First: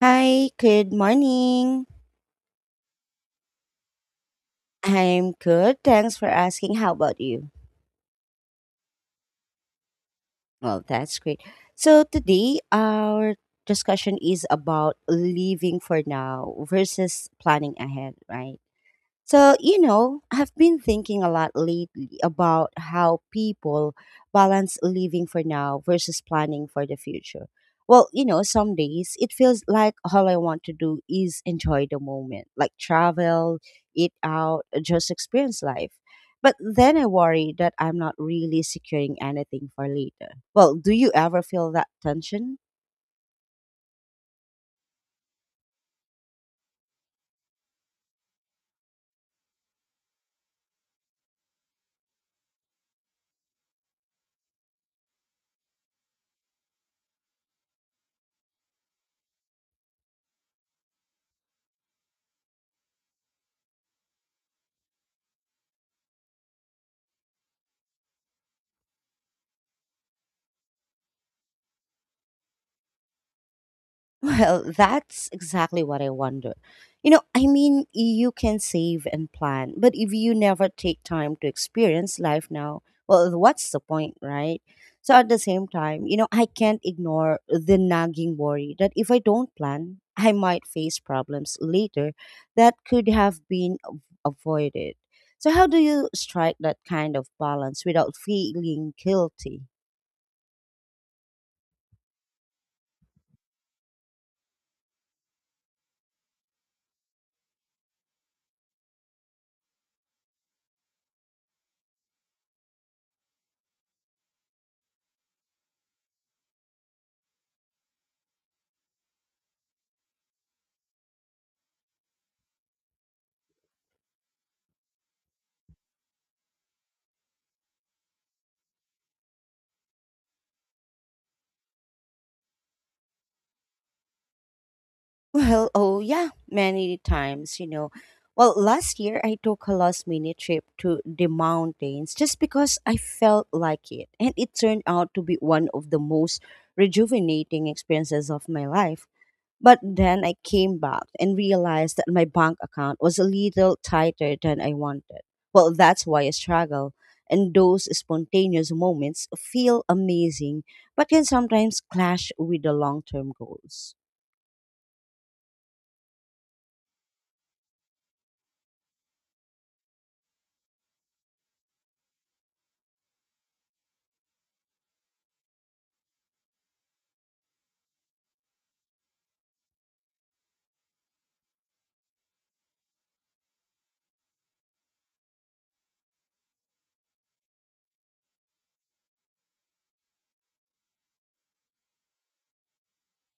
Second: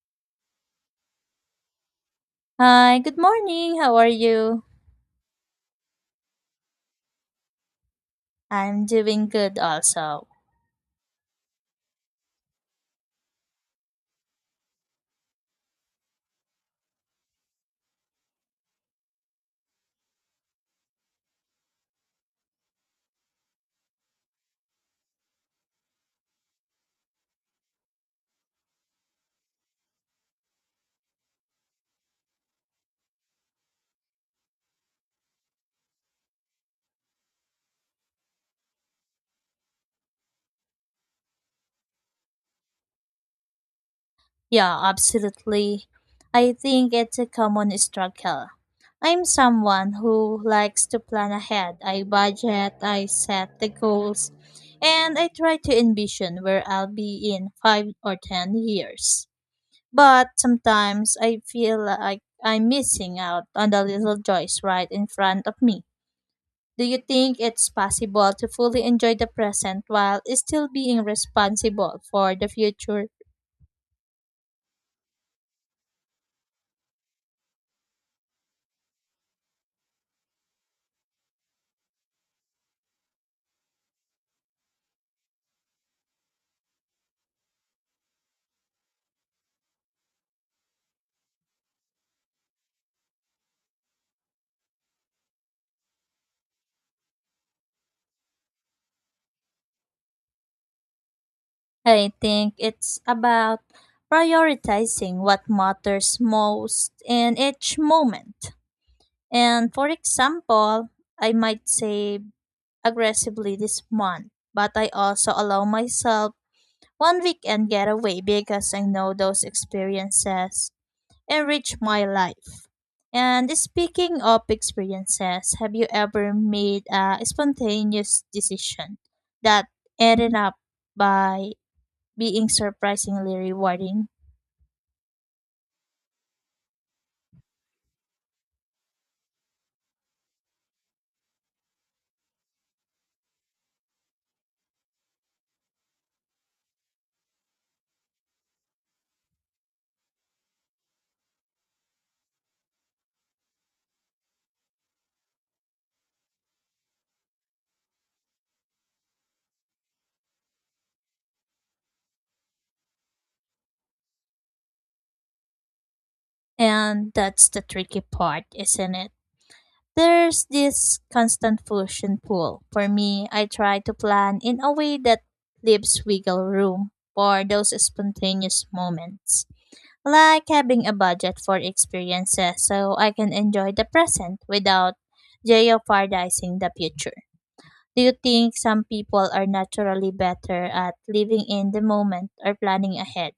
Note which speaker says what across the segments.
Speaker 1: Hi, good morning.
Speaker 2: Hi, good morning. How are you?
Speaker 1: I'm good. Thanks for asking. How about you?
Speaker 2: I'm doing good also.
Speaker 1: That's great. Today our discussion is about living for now versus planning ahead, right? I've been thinking a lot lately about how people balance living for now versus planning for the future. Some days it feels like all I want to do is enjoy the moment, like travel, eat out, just experience life. But then I worry that I'm not really securing anything for later. Well, do you ever feel that tension?
Speaker 2: Yeah, absolutely. I think it's a common struggle. I'm someone who likes to plan ahead. I budget, I set the goals, and I try to envision where I'll be in 5 or 10 years. But sometimes I feel like I'm missing out on the little joys right in front of me. Do you think it's possible to fully enjoy the present while still being responsible for the future?
Speaker 1: That's exactly what I wonder. You can save and plan, but if you never take time to experience life now, well, what's the point, right? So at the same time, you know, I can't ignore the nagging worry that if I don't plan, I might face problems later that could have been avoided. So how do you strike that kind of balance without feeling guilty?
Speaker 2: I think it's about prioritizing what matters most in each moment. And for example, I might save aggressively this month, but I also allow myself one weekend getaway because I know those experiences enrich my life. And speaking of experiences, have you ever made a spontaneous decision that ended up by being surprisingly rewarding?
Speaker 1: Oh yeah, many times, you know. Well, last year I took a last minute trip to the mountains just because I felt like it, and it turned out to be one of the most rejuvenating experiences of my life. But then I came back and realized that my bank account was a little tighter than I wanted. Well, that's why I struggle, and those spontaneous moments feel amazing, but can sometimes clash with the long-term goals.
Speaker 2: And that's the tricky part, isn't it? There's this constant push and pull. For me, I try to plan in a way that leaves wiggle room for those spontaneous moments, like having a budget for experiences so I can enjoy the present without jeopardizing the future. Do you think some people are naturally better at living in the moment or planning ahead?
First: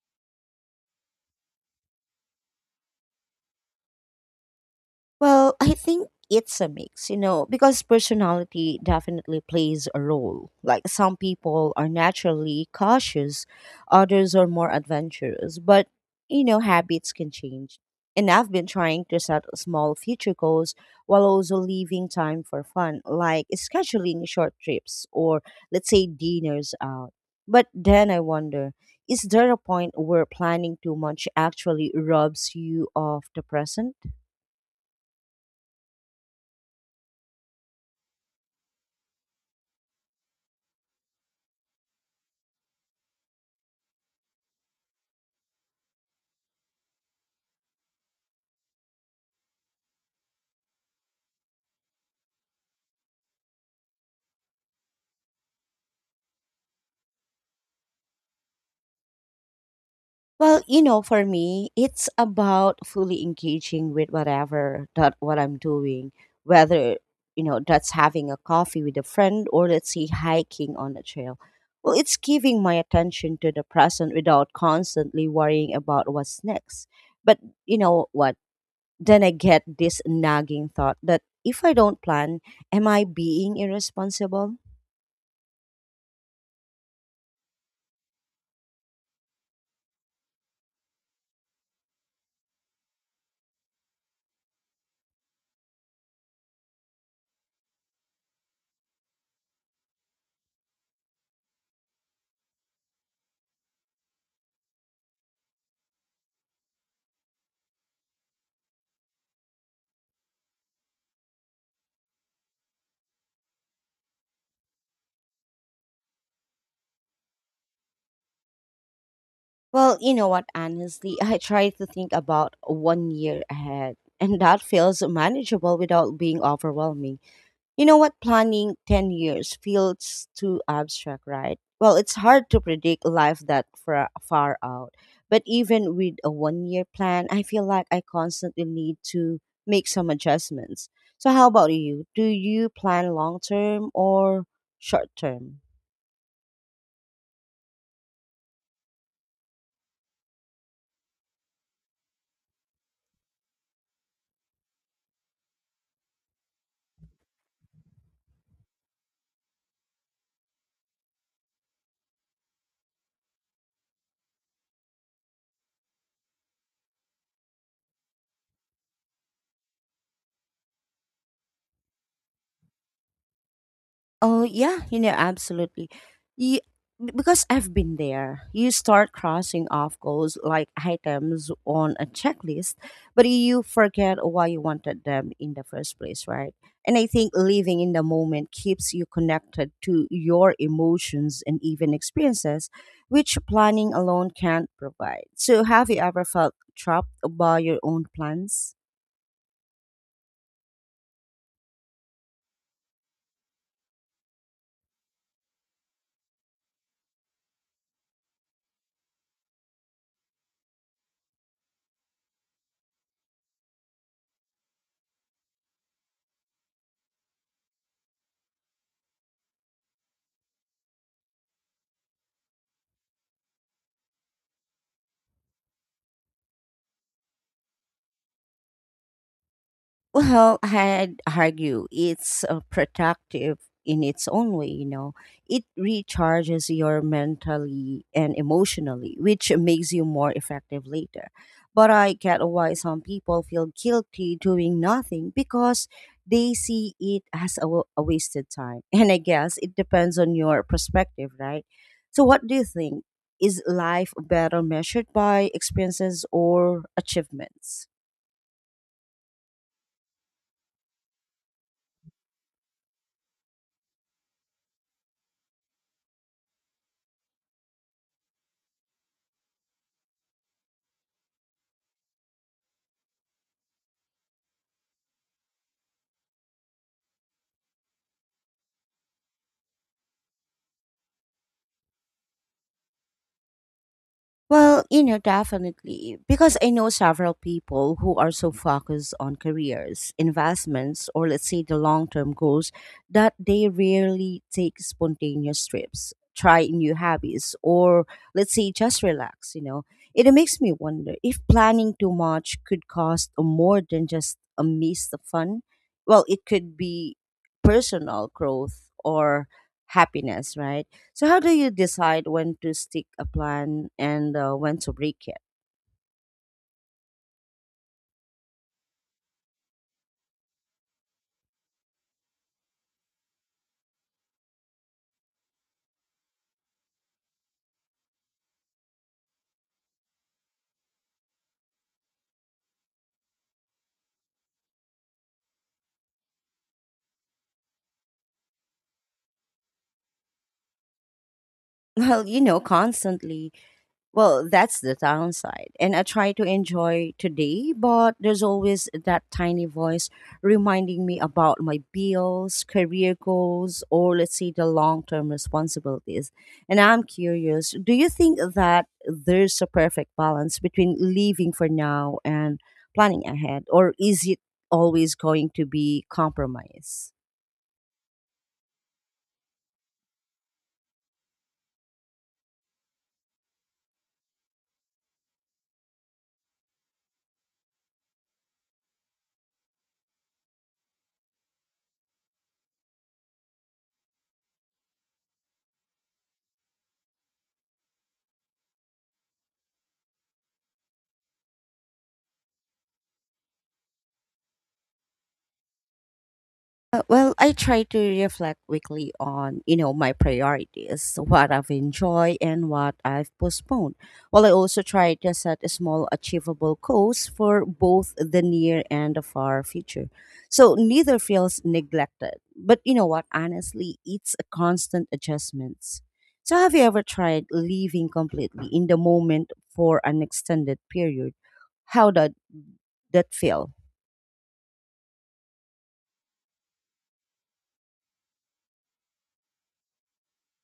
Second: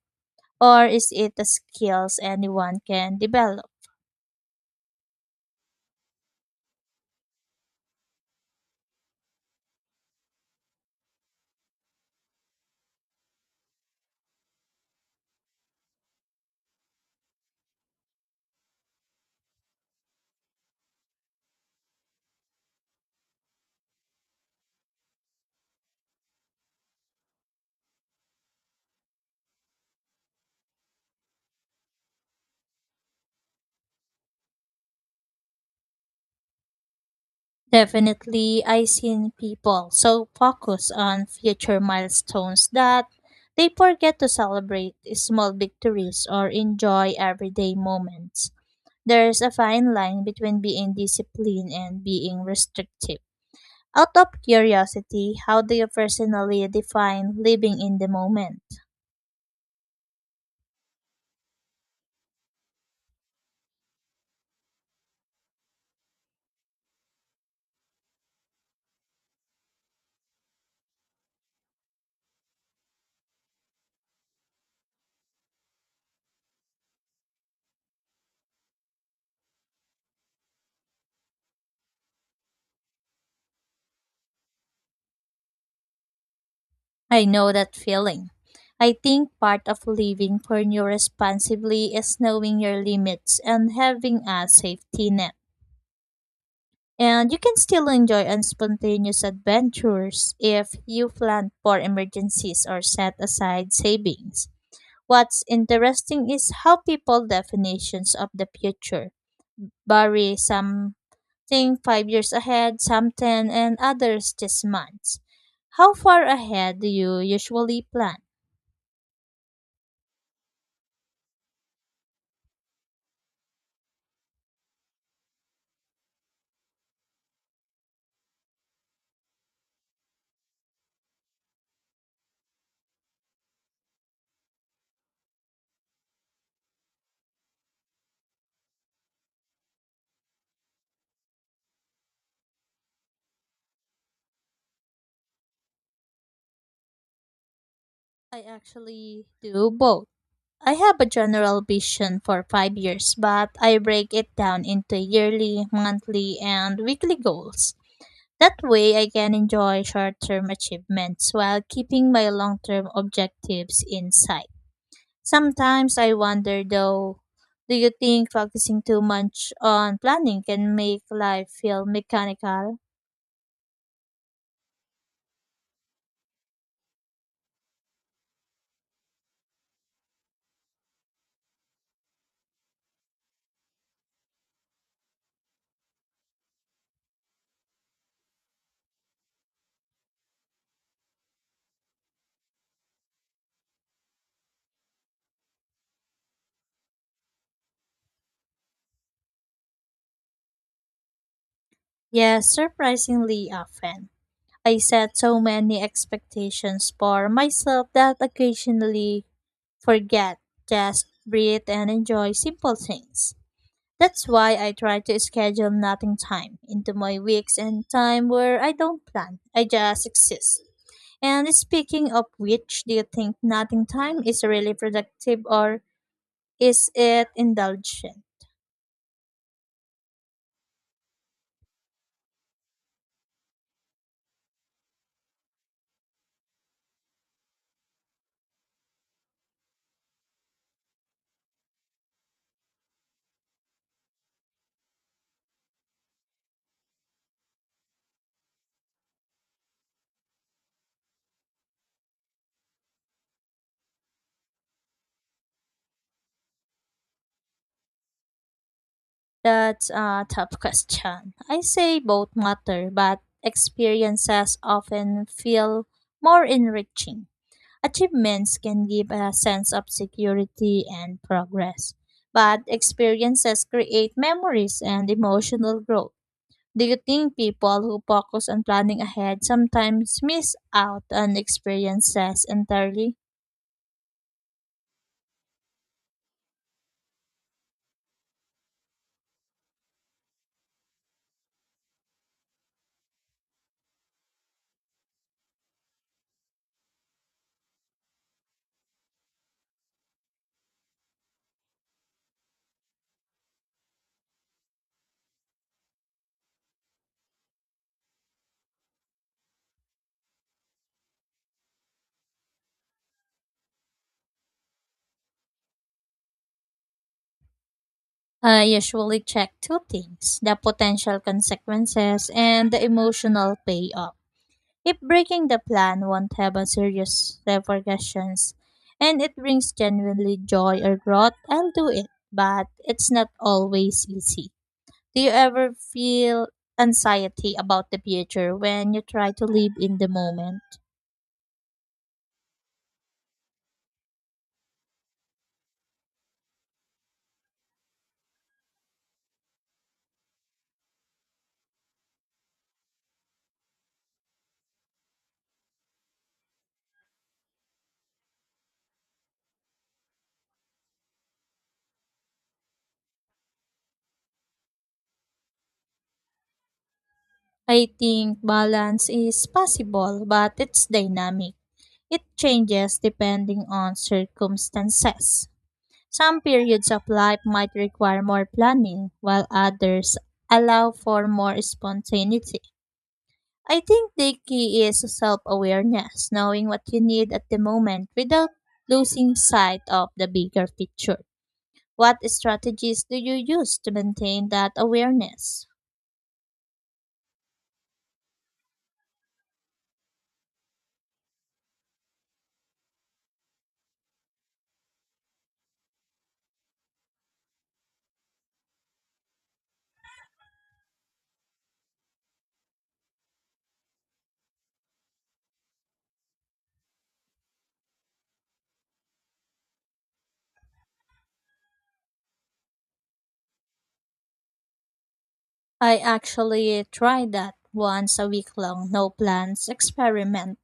Speaker 2: Or is it a skills anyone can develop?
Speaker 1: I think it's a mix, you know, because personality definitely plays a role. Like some people are naturally cautious, others are more adventurous, but you know, habits can change. And I've been trying to set small future goals while also leaving time for fun, like scheduling short trips or let's say dinners out. But then I wonder, is there a point where planning too much actually robs you of the present?
Speaker 2: Definitely, I've seen people so focused on future milestones that they forget to celebrate small victories or enjoy everyday moments. There's a fine line between being disciplined and being restrictive. Out of curiosity, how do you personally define living in the moment?
Speaker 1: For me, it's about fully engaging with whatever that what I'm doing, whether you know that's having a coffee with a friend or let's say hiking on a trail. Well, it's giving my attention to the present without constantly worrying about what's next. But you know what? Then I get this nagging thought that if I don't plan, am I being irresponsible?
Speaker 2: I know that feeling. I think part of living for you responsibly is knowing your limits and having a safety net. And you can still enjoy on spontaneous adventures if you plan for emergencies or set aside savings. What's interesting is how people definitions of the future bury something 5 years ahead, some 10, and others just months. How far ahead do you usually plan?
Speaker 1: Honestly, I try to think about 1 year ahead, and that feels manageable without being overwhelming. You know what, planning 10 years feels too abstract, right? Well, it's hard to predict life that far out. But even with a 1 year plan, I feel like I constantly need to make some adjustments. So, how about you? Do you plan long term or short term?
Speaker 2: I actually do both. I have a general vision for 5 years, but I break it down into yearly, monthly, and weekly goals. That way, I can enjoy short term achievements while keeping my long term objectives in sight. Sometimes I wonder though, do you think focusing too much on planning can make life feel mechanical?
Speaker 1: Oh yeah, you know, absolutely. You, because I've been there. You start crossing off goals like items on a checklist, but you forget why you wanted them in the first place, right? And I think living in the moment keeps you connected to your emotions and even experiences, which planning alone can't provide. So have you ever felt trapped by your own plans?
Speaker 2: Yes, surprisingly often. I set so many expectations for myself that occasionally forget, just breathe and enjoy simple things. That's why I try to schedule nothing time into my weeks and time where I don't plan. I just exist. And speaking of which, do you think nothing time is really productive or is it indulgent?
Speaker 1: Well, I'd argue it's productive in its own way, you know. It recharges your mentally and emotionally, which makes you more effective later. But I get why some people feel guilty doing nothing because they see it as a, a wasted time. And I guess it depends on your perspective, right? So, what do you think? Is life better measured by experiences or achievements?
Speaker 2: That's a tough question. I say both matter, but experiences often feel more enriching. Achievements can give a sense of security and progress, but experiences create memories and emotional growth. Do you think people who focus on planning ahead sometimes miss out on experiences entirely?
Speaker 1: Definitely. Because I know several people who are so focused on careers, investments, or let's say the long term goals that they rarely take spontaneous trips, try new hobbies, or let's say just relax, you know. It makes me wonder if planning too much could cost more than just a missed fun. Well, it could be personal growth or happiness, right? So, how do you decide when to stick a plan and when to break it?
Speaker 2: I usually check two things: the potential consequences and the emotional payoff. If breaking the plan won't have a serious repercussions and it brings genuinely joy or growth, I'll do it. But it's not always easy. Do you ever feel anxiety about the future when you try to live in the moment?
Speaker 1: Constantly. Well, that's the downside. And I try to enjoy today, but there's always that tiny voice reminding me about my bills, career goals, or let's say the long term responsibilities. And I'm curious do you think that there's a perfect balance between living for now and planning ahead, or is it always going to be compromise?
Speaker 2: I think balance is possible, but it's dynamic. It changes depending on circumstances. Some periods of life might require more planning, while others allow for more spontaneity. I think the key is self awareness, knowing what you need at the moment without losing sight of the bigger picture. What strategies do you use to maintain that awareness?
Speaker 1: I try to reflect weekly on, you know, my priorities, what I've enjoyed and what I've postponed. While I also try to set small achievable goals for both the near and the far future. So neither feels neglected. But you know what, honestly, it's a constant adjustments. So have you ever tried living completely in the moment for an extended period? How did that feel?
Speaker 2: I actually tried that once, a week long no plans experiment.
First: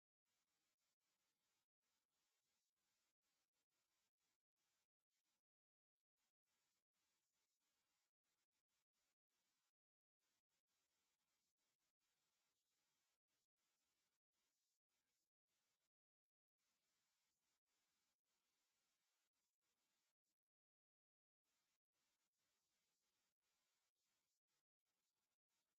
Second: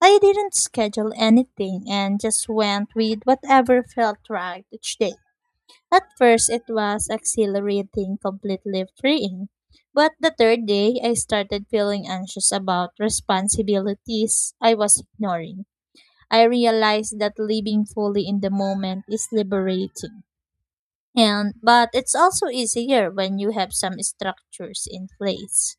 Speaker 2: I didn't schedule anything and just went with whatever felt right each day. At first, it was exhilarating, completely freeing. But the third day, I started feeling anxious about responsibilities I was ignoring. I realized that living fully in the moment is liberating. And but it's also easier when you have some structures in place.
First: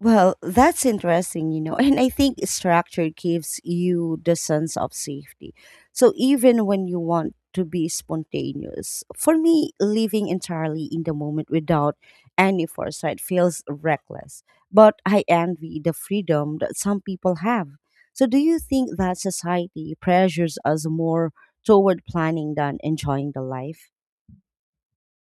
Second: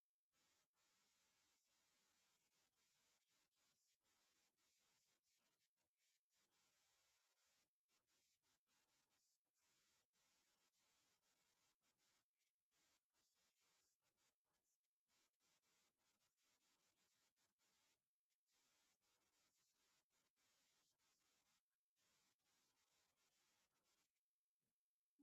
Speaker 1: Well, that's interesting, you know. And I think structure gives you the sense of safety. So even when you want to be spontaneous, for me, living entirely in the moment without any foresight feels reckless. But I envy the freedom that some people have. So do you think that society pressures us more toward planning than enjoying the life?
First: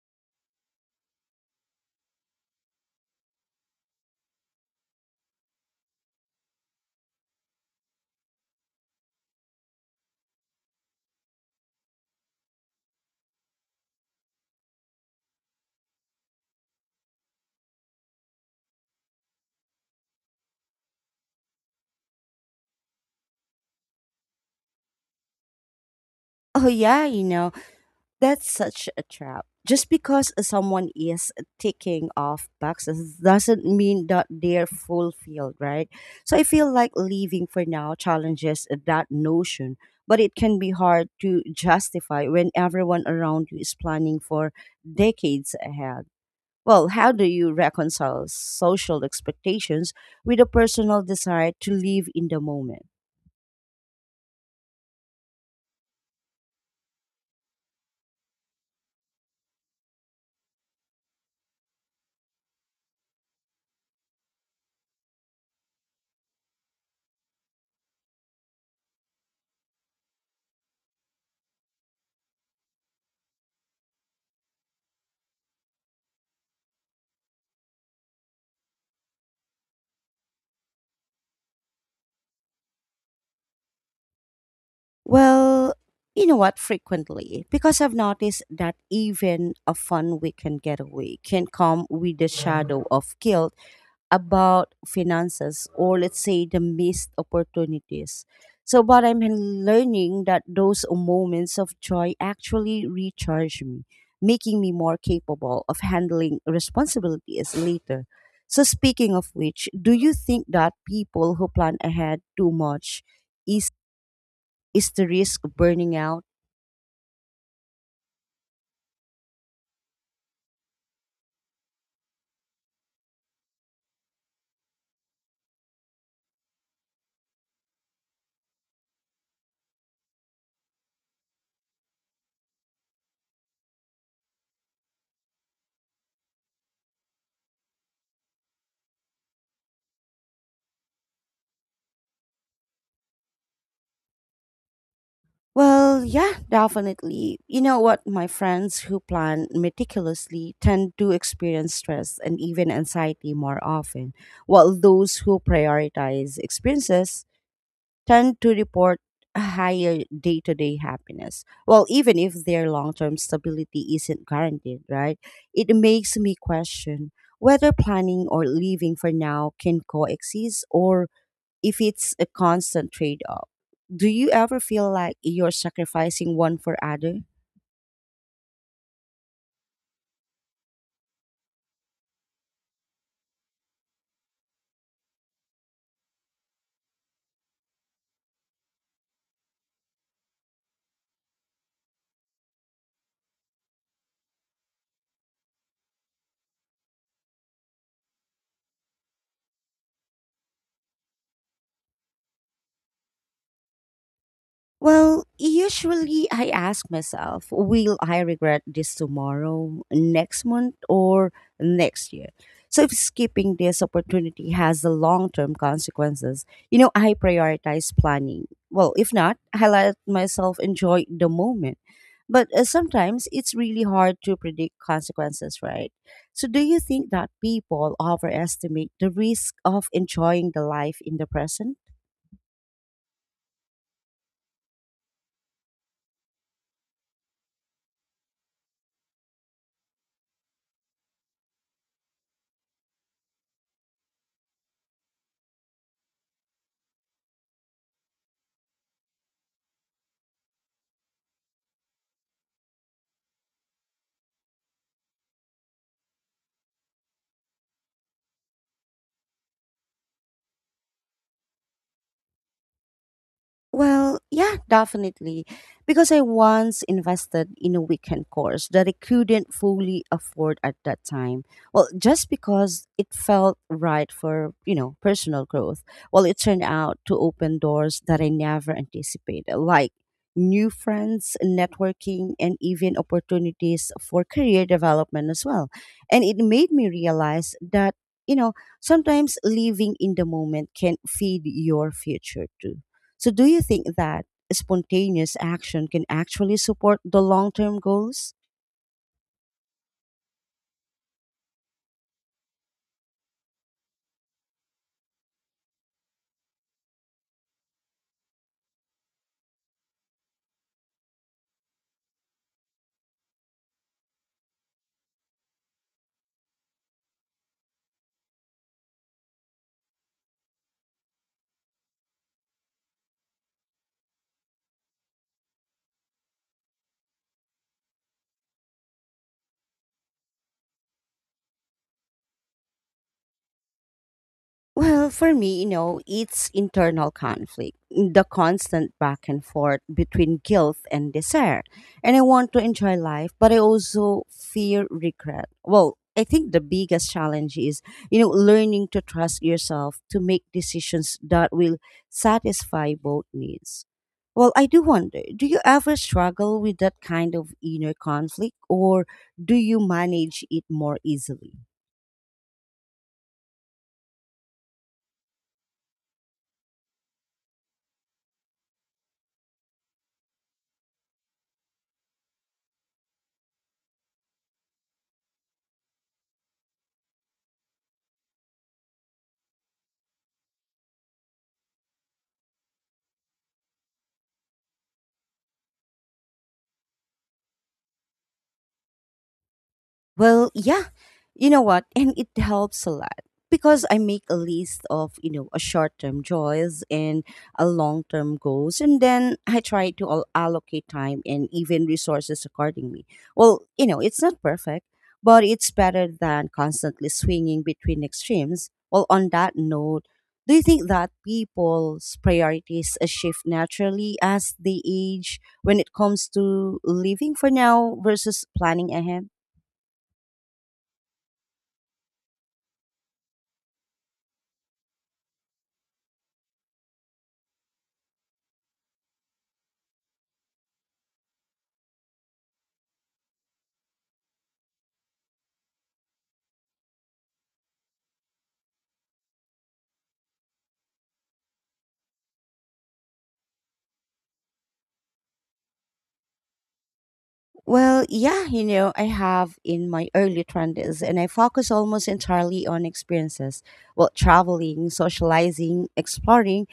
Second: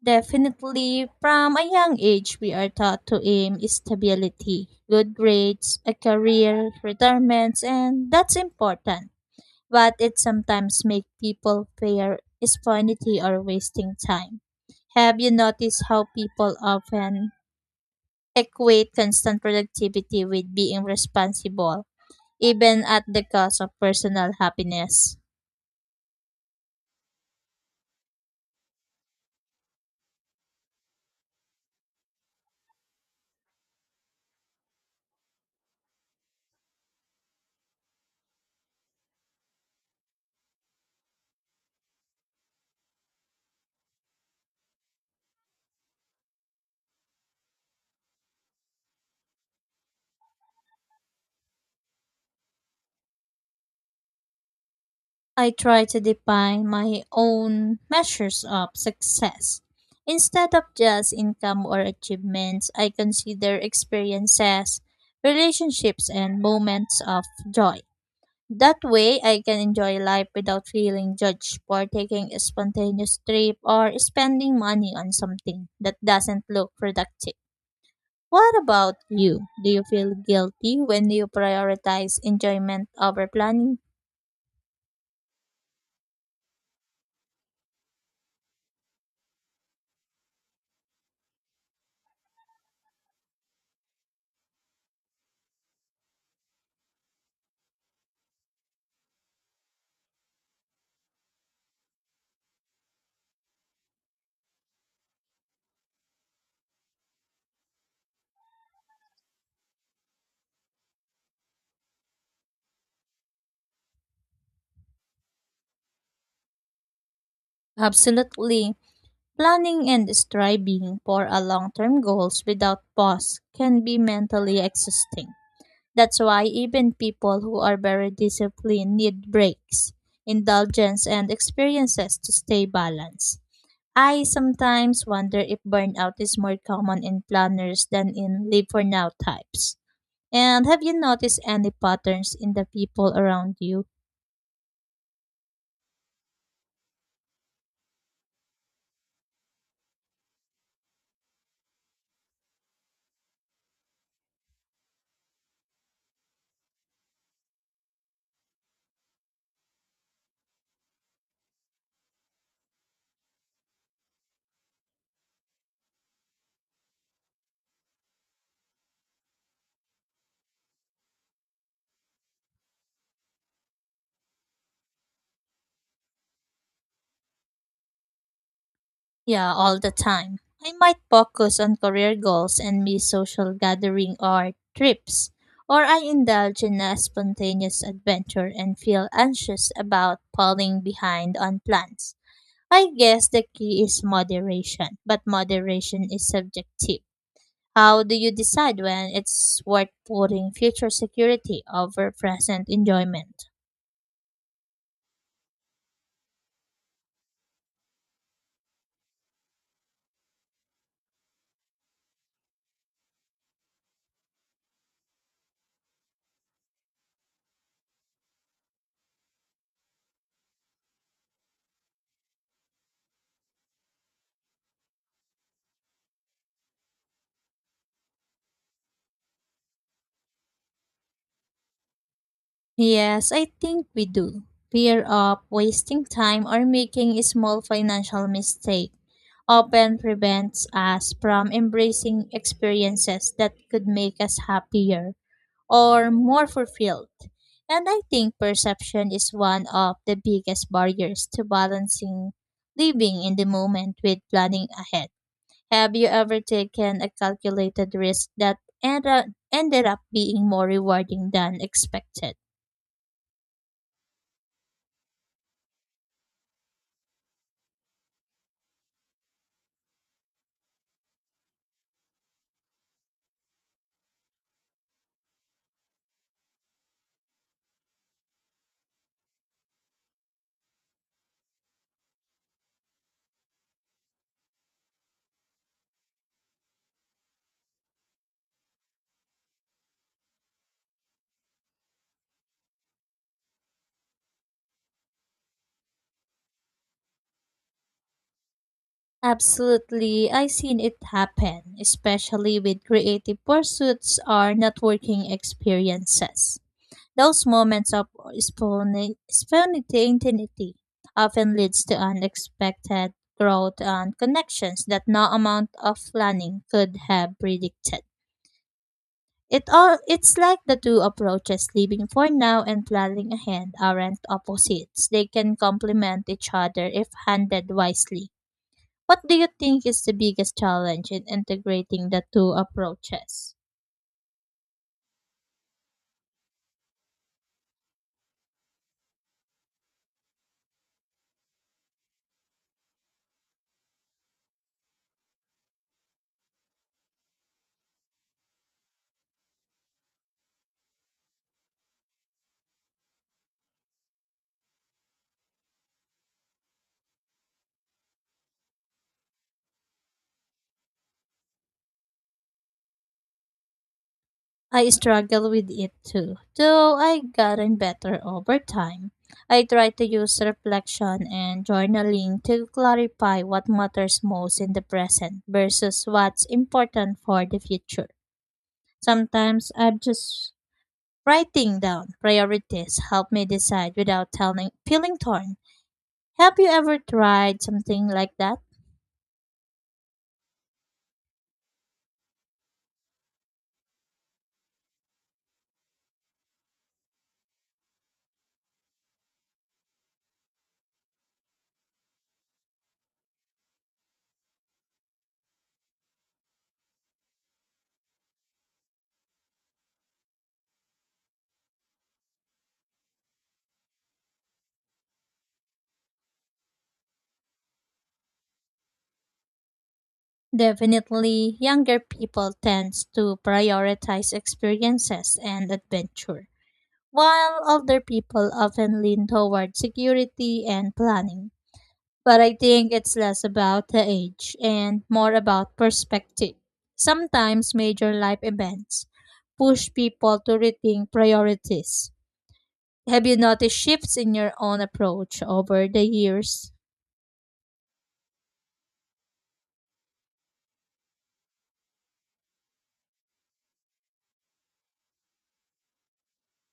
Speaker 2: Definitely, from a young age, we are taught to aim stability, good grades, a career, retirements, and that's important but it sometimes makes people fear spontaneity or wasting time. Have you noticed how people often equate constant productivity with being responsible, even at the cost of personal happiness?
Speaker 1: Oh yeah, you know. That's such a trap. Just because someone is ticking off boxes doesn't mean that they're fulfilled, right? So I feel like leaving for now challenges that notion, but it can be hard to justify when everyone around you is planning for decades ahead. Well, how do you reconcile social expectations with a personal desire to live in the moment?
Speaker 2: I try to define my own measures of success. Instead of just income or achievements, I consider experiences, relationships, and moments of joy. That way, I can enjoy life without feeling judged for taking a spontaneous trip or spending money on something that doesn't look productive. What about you? Do you feel guilty when you prioritize enjoyment over planning?
Speaker 1: Well, you know what? Frequently, because I've noticed that even a fun weekend getaway can come with the shadow of guilt about finances or, let's say, the missed opportunities. But I'm learning that those moments of joy actually recharge me, making me more capable of handling responsibilities later. So, speaking of which, do you think that people who plan ahead too much? Is the risk of burning out?
Speaker 2: Absolutely. Planning and striving for a long-term goals without pause can be mentally exhausting. That's why even people who are very disciplined need breaks, indulgence, and experiences to stay balanced. I sometimes wonder if burnout is more common in planners than in live for now types. And have you noticed any patterns in the people around you?
Speaker 1: Well, yeah, definitely. You know what? My friends who plan meticulously tend to experience stress and even anxiety more often, while those who prioritize experiences tend to report a higher day to day happiness. Well, even if their long term stability isn't guaranteed, right? It makes me question whether planning or living for now can coexist or if it's a constant trade off. Do you ever feel like you're sacrificing one for other?
Speaker 2: Yeah, all the time. I might focus on career goals and miss social gathering or trips. Or I indulge in a spontaneous adventure and feel anxious about falling behind on plans. I guess the key is moderation, but moderation is subjective. How do you decide when it's worth putting future security over present enjoyment?
Speaker 1: Usually I ask myself, will I regret this tomorrow, next month, or next year? So if skipping this opportunity has the long term consequences, you know, I prioritize planning. Well, if not, I let myself enjoy the moment. But sometimes it's really hard to predict consequences, right? So, do you think that people overestimate the risk of enjoying the life in the present?
Speaker 2: Yes, I think we do. Fear of wasting time or making a small financial mistake often prevents us from embracing experiences that could make us happier or more fulfilled. And I think perception is one of the biggest barriers to balancing living in the moment with planning ahead. Have you ever taken a calculated risk that ended up, ended up being more rewarding than expected?
Speaker 1: Well, yeah, definitely. Because I once invested in a weekend course that I couldn't fully afford at that time. Well, just because it felt right for, you know, personal growth. Well, it turned out to open doors that I never anticipated, like new friends, networking, and even opportunities for career development as well. And it made me realize that, you know, sometimes living in the moment can feed your future too. So, do you think that spontaneous action can actually support the long term goals?
Speaker 2: Absolutely, I've seen it happen, especially with creative pursuits or networking experiences. Those moments of spontaneity often leads to unexpected growth and connections that no amount of planning could have predicted. It all it's like the two approaches, living for now and planning ahead, aren't opposites. They can complement each other if handled wisely. What do you think is the biggest challenge in integrating the two approaches?
Speaker 1: For me, it's internal conflict, the constant back and forth between guilt and desire. And I want to enjoy life, but I also fear regret. Well, I think the biggest challenge is, you know, learning to trust yourself to make decisions that will satisfy both needs. Well, I do wonder, do you ever struggle with that kind of inner conflict or do you manage it more easily?
Speaker 2: I struggle with it too, though I have gotten better over time. I try to use reflection and journaling to clarify what matters most in the present versus what's important for the future. Sometimes I'm just writing down priorities help me decide without telling, feeling torn. Have you ever tried something like that?
Speaker 1: Well, yeah. You know what? And it helps a lot because I make a list of, you know, a short-term joys and a long-term goals and then I try to allocate time and even resources accordingly. Well, you know, it's not perfect, but it's better than constantly swinging between extremes. Well, on that note, do you think that people's priorities shift naturally as they age when it comes to living for now versus planning ahead?
Speaker 2: Definitely, younger people tend to prioritize experiences and adventure, while older people often lean toward security and planning. But I think it's less about the age and more about perspective. Sometimes major life events push people to rethink priorities. Have you noticed shifts in your own approach over the years?
Speaker 1: I have in my early 20s, and I focus almost entirely on experiences. Well, traveling, socializing, exploring,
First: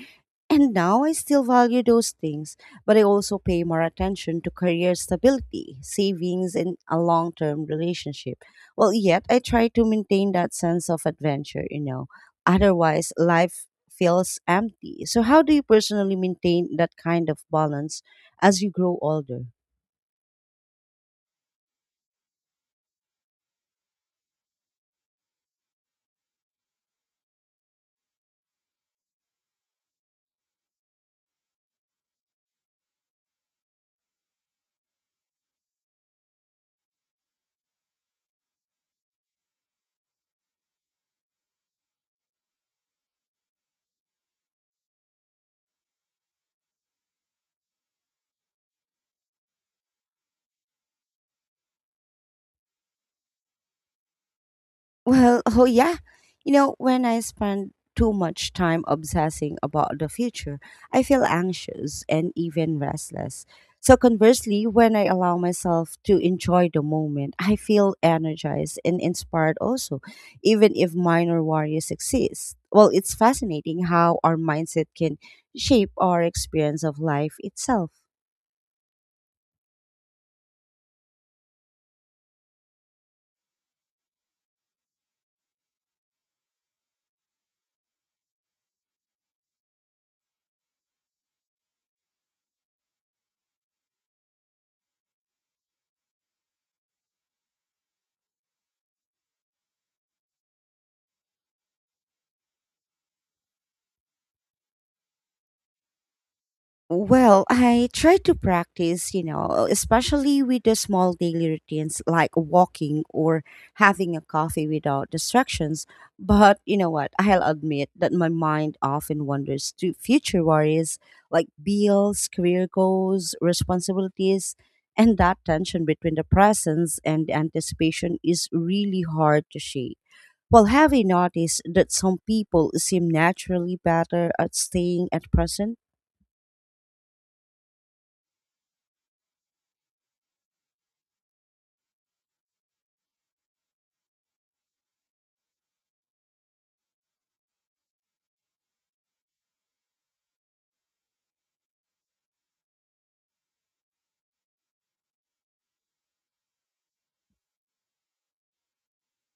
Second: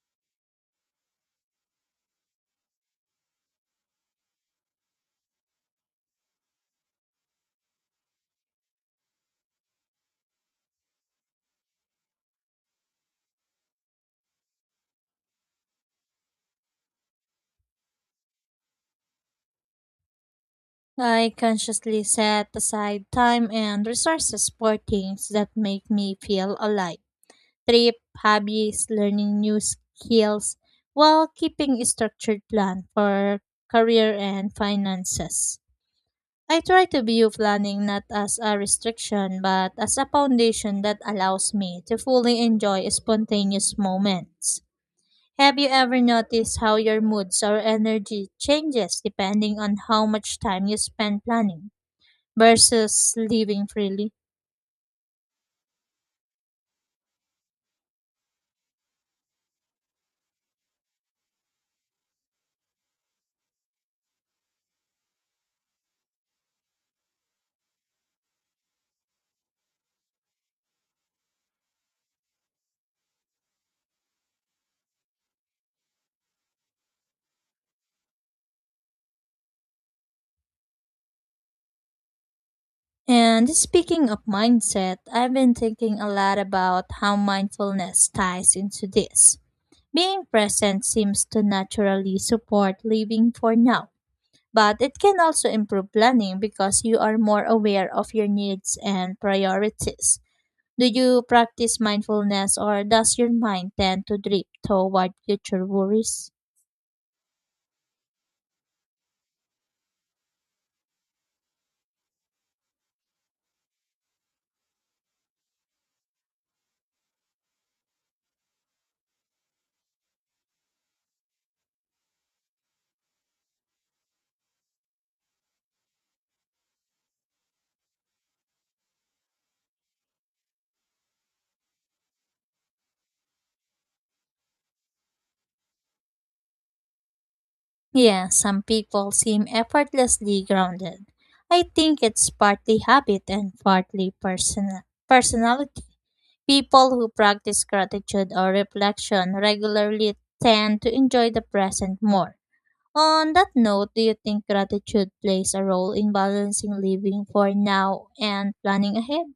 Speaker 1: and now I still value those things, but I also pay more attention to career stability, savings, and a long term relationship. Well, yet I try to maintain that sense of adventure, you know, otherwise, life feels empty. So, how do you personally maintain that kind of balance as you grow older?
Speaker 2: I consciously set aside time and resources for things that make me feel alive. Trip, hobbies, learning new skills, while keeping a structured plan for career and finances. I try to view planning not as a restriction but as a foundation that allows me to fully enjoy spontaneous moments. Have you ever noticed how your moods or energy changes depending on how much time you spend planning versus living freely?
Speaker 1: Well, oh yeah. You know, when I spend too much time obsessing about the future, I feel anxious and even restless. So conversely, when I allow myself to enjoy the moment, I feel energized and inspired also, even if minor worries exist. Well, it's fascinating how our mindset can shape our experience of life itself.
Speaker 2: And speaking of mindset, I've been thinking a lot about how mindfulness ties into this. Being present seems to naturally support living for now, but it can also improve planning because you are more aware of your needs and priorities. Do you practice mindfulness or does your mind tend to drift toward future worries?
Speaker 1: I try to practice, you know, especially with the small daily routines like walking or having a coffee without distractions. But you know what? I'll admit that my mind often wanders to future worries like bills, career goals, responsibilities, and that tension between the presence and the anticipation is really hard to shake. Well, have you noticed that some people seem naturally better at staying at present?
Speaker 2: Yes, some people seem effortlessly grounded. I think it's partly habit and partly personal personality. People who practice gratitude or reflection regularly tend to enjoy the present more. On that note, do you think gratitude plays a role in balancing living for now and planning ahead?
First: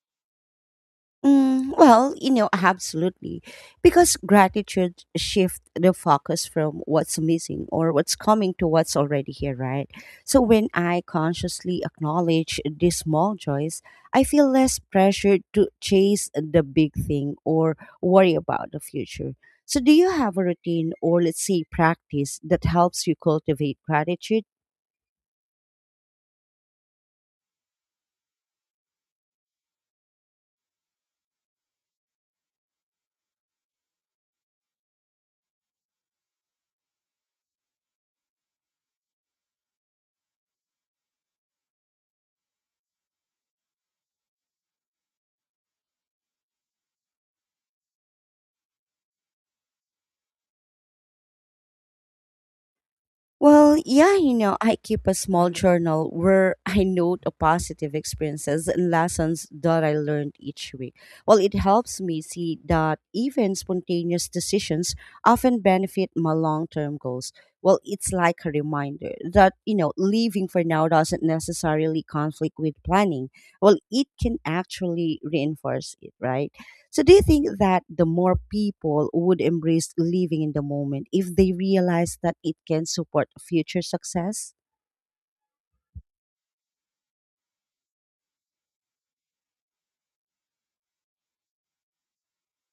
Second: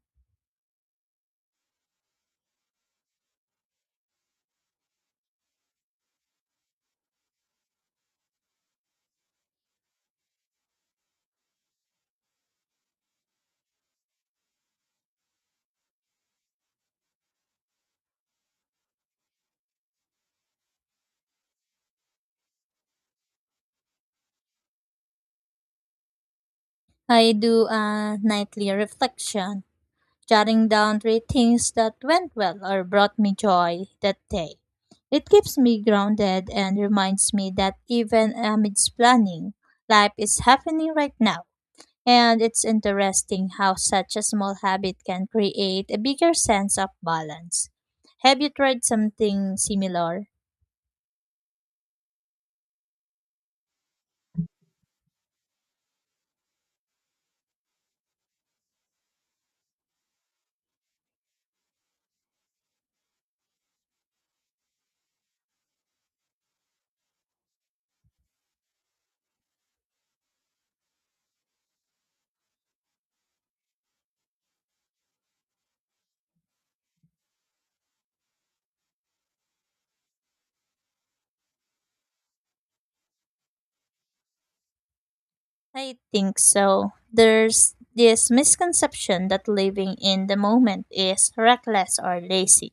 Speaker 1: Mm, well, you know, absolutely. Because gratitude shifts the focus from what's missing or what's coming to what's already here, right? So when I consciously acknowledge these small joys, I feel less pressured to chase the big thing or worry about the future. So do you have a routine or let's say practice that helps you cultivate gratitude?
Speaker 2: I do a nightly reflection, jotting down three things that went well or brought me joy that day. It keeps me grounded and reminds me that even amidst planning, life is happening right now. And it's interesting how such a small habit can create a bigger sense of balance. Have you tried something similar?
Speaker 1: Well, yeah, you know, I keep a small journal where I note the positive experiences and lessons that I learned each week. Well, it helps me see that even spontaneous decisions often benefit my long term goals. Well, it's like a reminder that, you know, living for now doesn't necessarily conflict with planning. Well, it can actually reinforce it, right? So, do you think that the more people would embrace living in the moment if they realize that it can support future success?
Speaker 2: I think so. There's this misconception that living in the moment is reckless or lazy.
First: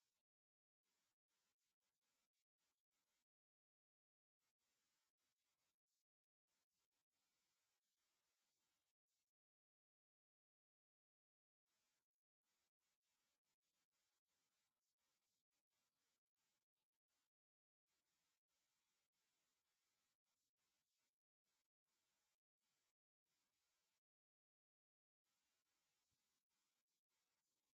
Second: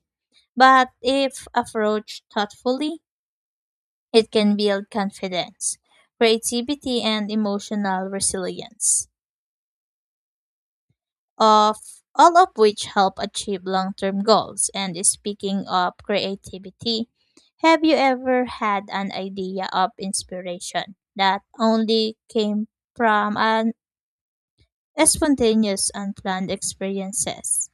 Speaker 2: But if approached thoughtfully, it can build confidence, creativity, and emotional resilience, of all of which help achieve long-term goals. And speaking of creativity, have you ever had an idea of inspiration that only came from an spontaneous unplanned experiences?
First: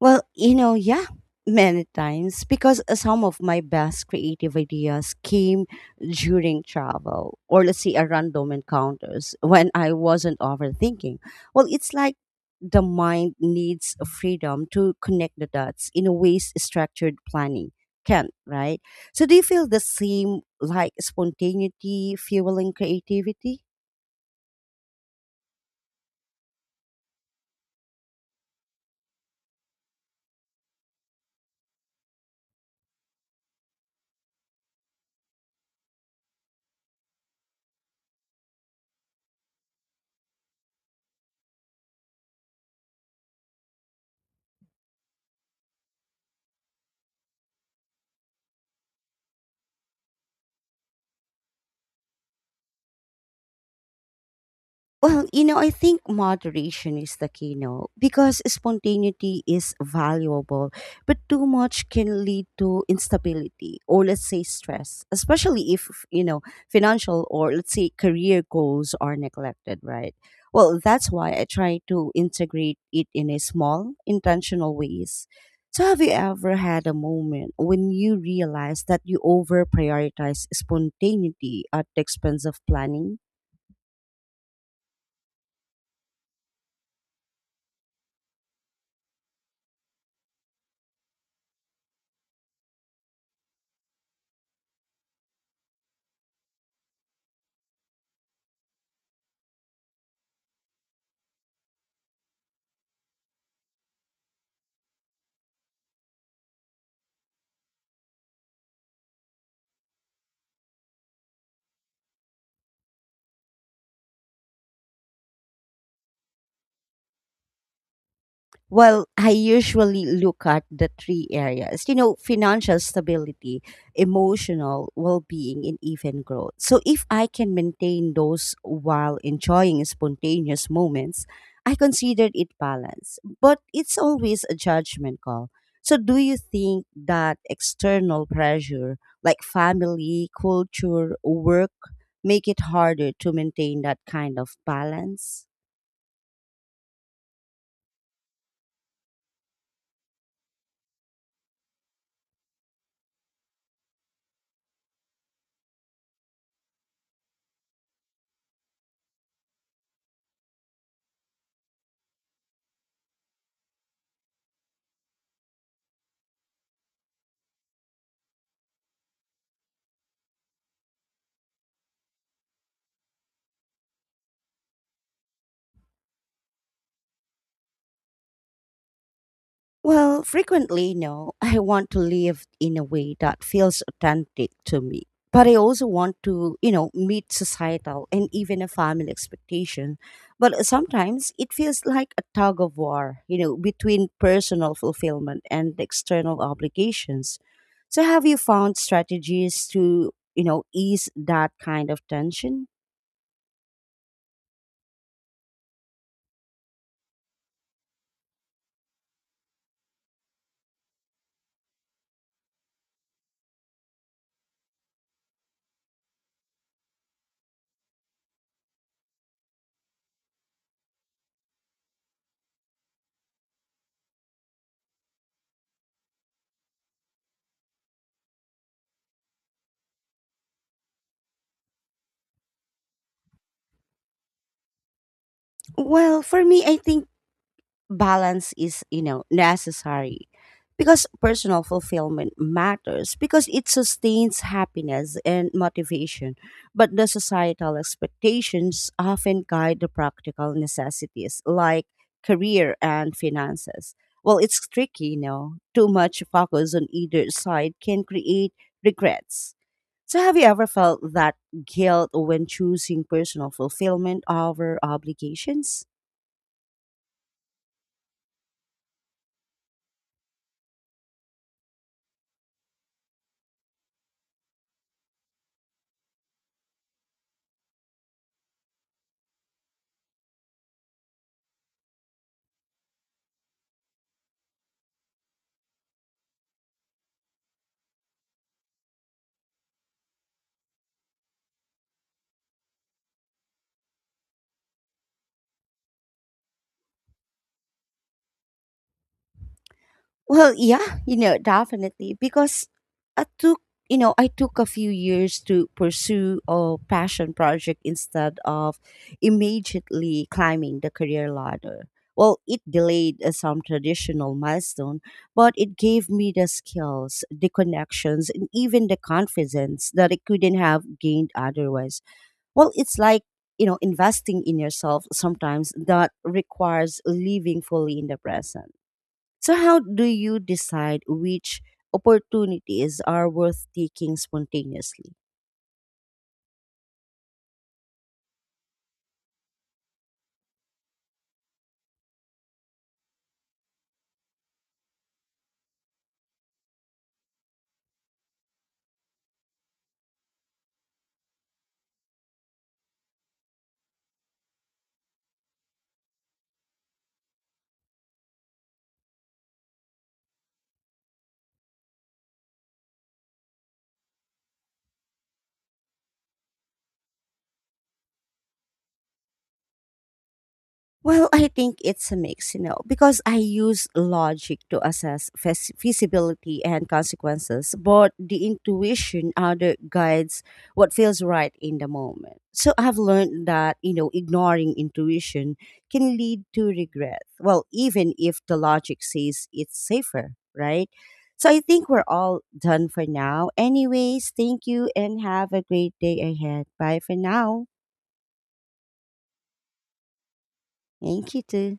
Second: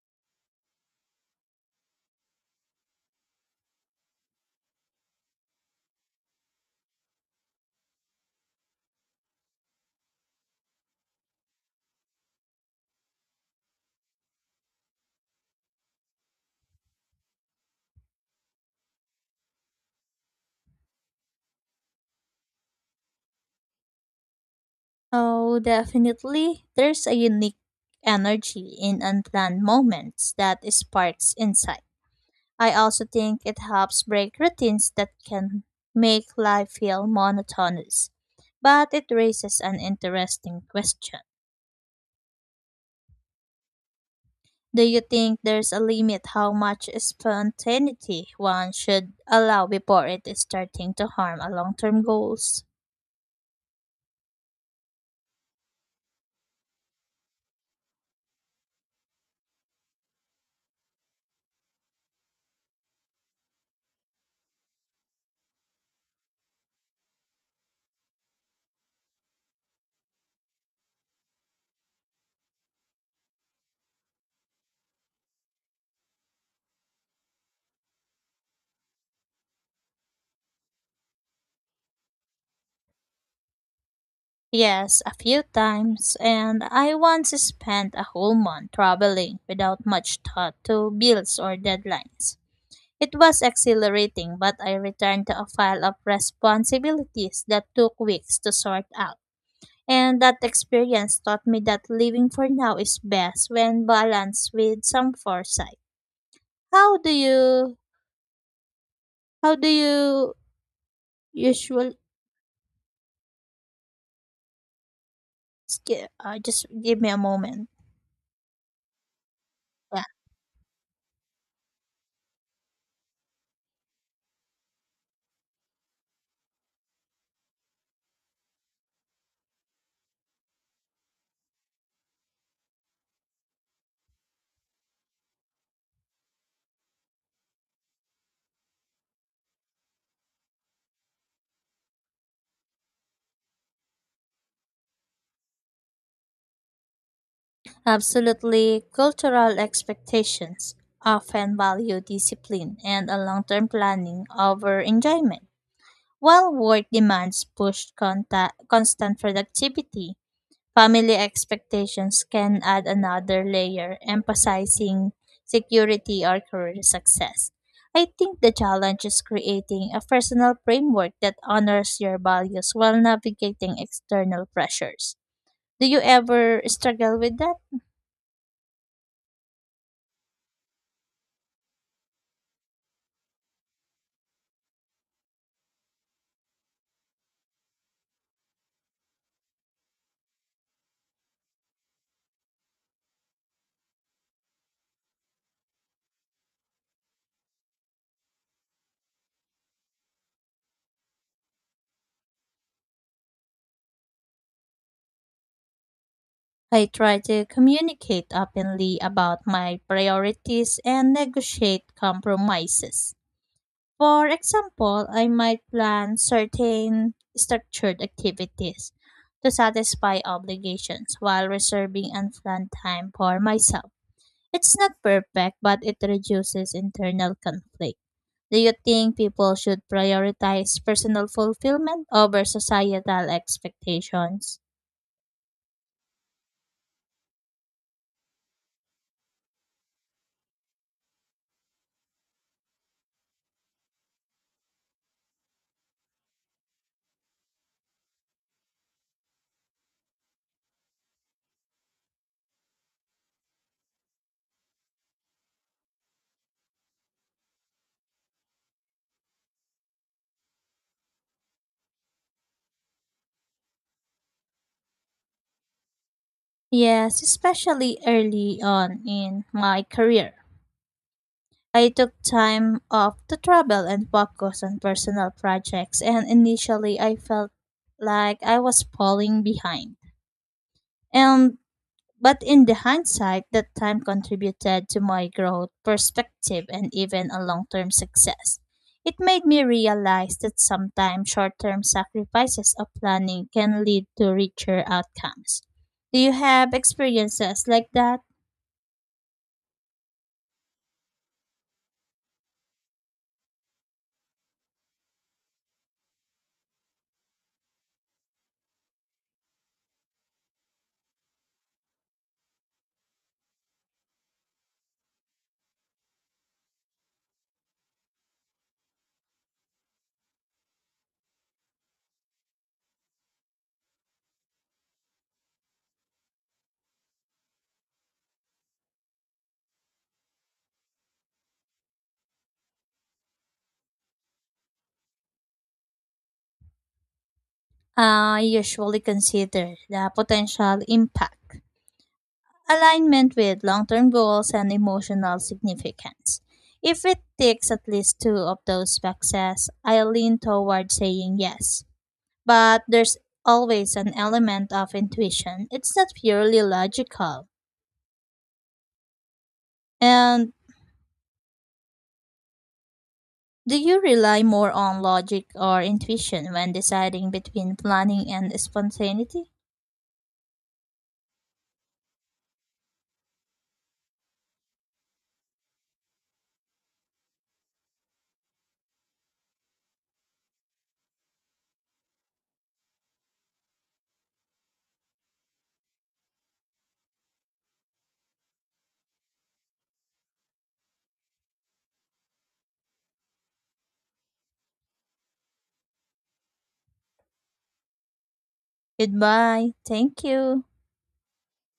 Speaker 1: Well, you know, yeah, many times because some of my best creative ideas came during travel or let's say a random encounters when I wasn't overthinking. Well, it's like the mind needs freedom to connect the dots in a ways structured planning can't, right? So do you feel the same like spontaneity fueling creativity?
Speaker 2: Oh, definitely. There's a unique energy in unplanned moments that sparks insight. I also think it helps break routines that can make life feel monotonous. But it raises an interesting question. Do you think there's a limit how much spontaneity one should allow before it is starting to harm a long-term goals?
Speaker 1: Well, you know, I think moderation is the key, no? Because spontaneity is valuable, but too much can lead to instability or let's say stress, especially if, you know, financial or let's say career goals are neglected, right? Well, that's why I try to integrate it in a small, intentional ways. So have you ever had a moment when you realized that you over prioritize spontaneity at the expense of planning?
Speaker 2: Yes, a few times, and I once spent a whole month traveling without much thought to bills or deadlines. It was exhilarating, but I returned to a pile of responsibilities that took weeks to sort out. And that experience taught me that living for now is best when balanced with some foresight. How do you how do you usually just give me a moment.
Speaker 1: Well, I
Speaker 2: Yeah.
Speaker 1: usually look at the three areas, you know, financial stability, emotional well being, and even growth. So, if I can maintain those while enjoying spontaneous moments, I consider it balance. But it's always a judgment call. So, do you think that external pressure like family, culture, work make it harder to maintain that kind of balance?
Speaker 2: Absolutely. Cultural expectations often value discipline and a long-term planning over enjoyment. While work demands push constant productivity, family expectations can add another layer, emphasizing security or career success. I think the challenge is creating a personal framework that honors your values while navigating external pressures. Do you ever struggle with that?
Speaker 1: Well, frequently, no. I want to live in a way that feels authentic to me. But I also want to, you know, meet societal and even a family expectation. But sometimes it feels like a tug of war, you know, between personal fulfillment and external obligations. So have you found strategies to, you know, ease that kind of tension?
Speaker 2: I try to communicate openly about my priorities and negotiate compromises. For example, I might plan certain structured activities to satisfy obligations while reserving unplanned time for myself. It's not perfect, but it reduces internal conflict. Do you think people should prioritize personal fulfillment over societal expectations?
Speaker 1: Well, for me, I think balance is you know necessary because personal fulfillment matters because it sustains happiness and motivation, but the societal expectations often guide the practical necessities like career and finances. Well, it's tricky, you know, too much focus on either side can create regrets. So have you ever felt that guilt when choosing personal fulfillment over obligations?
Speaker 2: Yes, especially early on in my career. I took time off to travel and focus on personal projects, and initially I felt like I was falling behind. And but in the hindsight, that time contributed to my growth, perspective, and even a long-term success. It made me realize that sometimes short-term sacrifices of planning can lead to richer outcomes. Do you have experiences like that?
Speaker 1: Well, yeah, you know, definitely because I took, I took a few years to pursue a passion project instead of immediately climbing the career ladder. Well, it delayed some traditional milestone, but it gave me the skills, the connections, and even the confidence that I couldn't have gained otherwise. Well, it's like, you know, investing in yourself sometimes that requires living fully in the present. So, how do you decide which opportunities are worth taking spontaneously?
Speaker 2: I usually consider the potential impact, alignment with long term goals and emotional significance. If it ticks at least two of those boxes, I lean toward saying yes. But there's always an element of intuition, it's not purely logical. And do you rely more on logic or intuition when deciding between planning and spontaneity?
Speaker 1: Well, I think it's a mix, you know, because I use logic to assess feasibility and consequences, but the intuition other guides what feels right in the moment. So I've learned that, you know, ignoring intuition can lead to regret. Well, even if the logic says it's safer, right? So I think we're all done for now. Anyways, thank you and have a great day ahead. Bye for now.
Speaker 2: Goodbye. Thank you.
Speaker 1: Thank you too.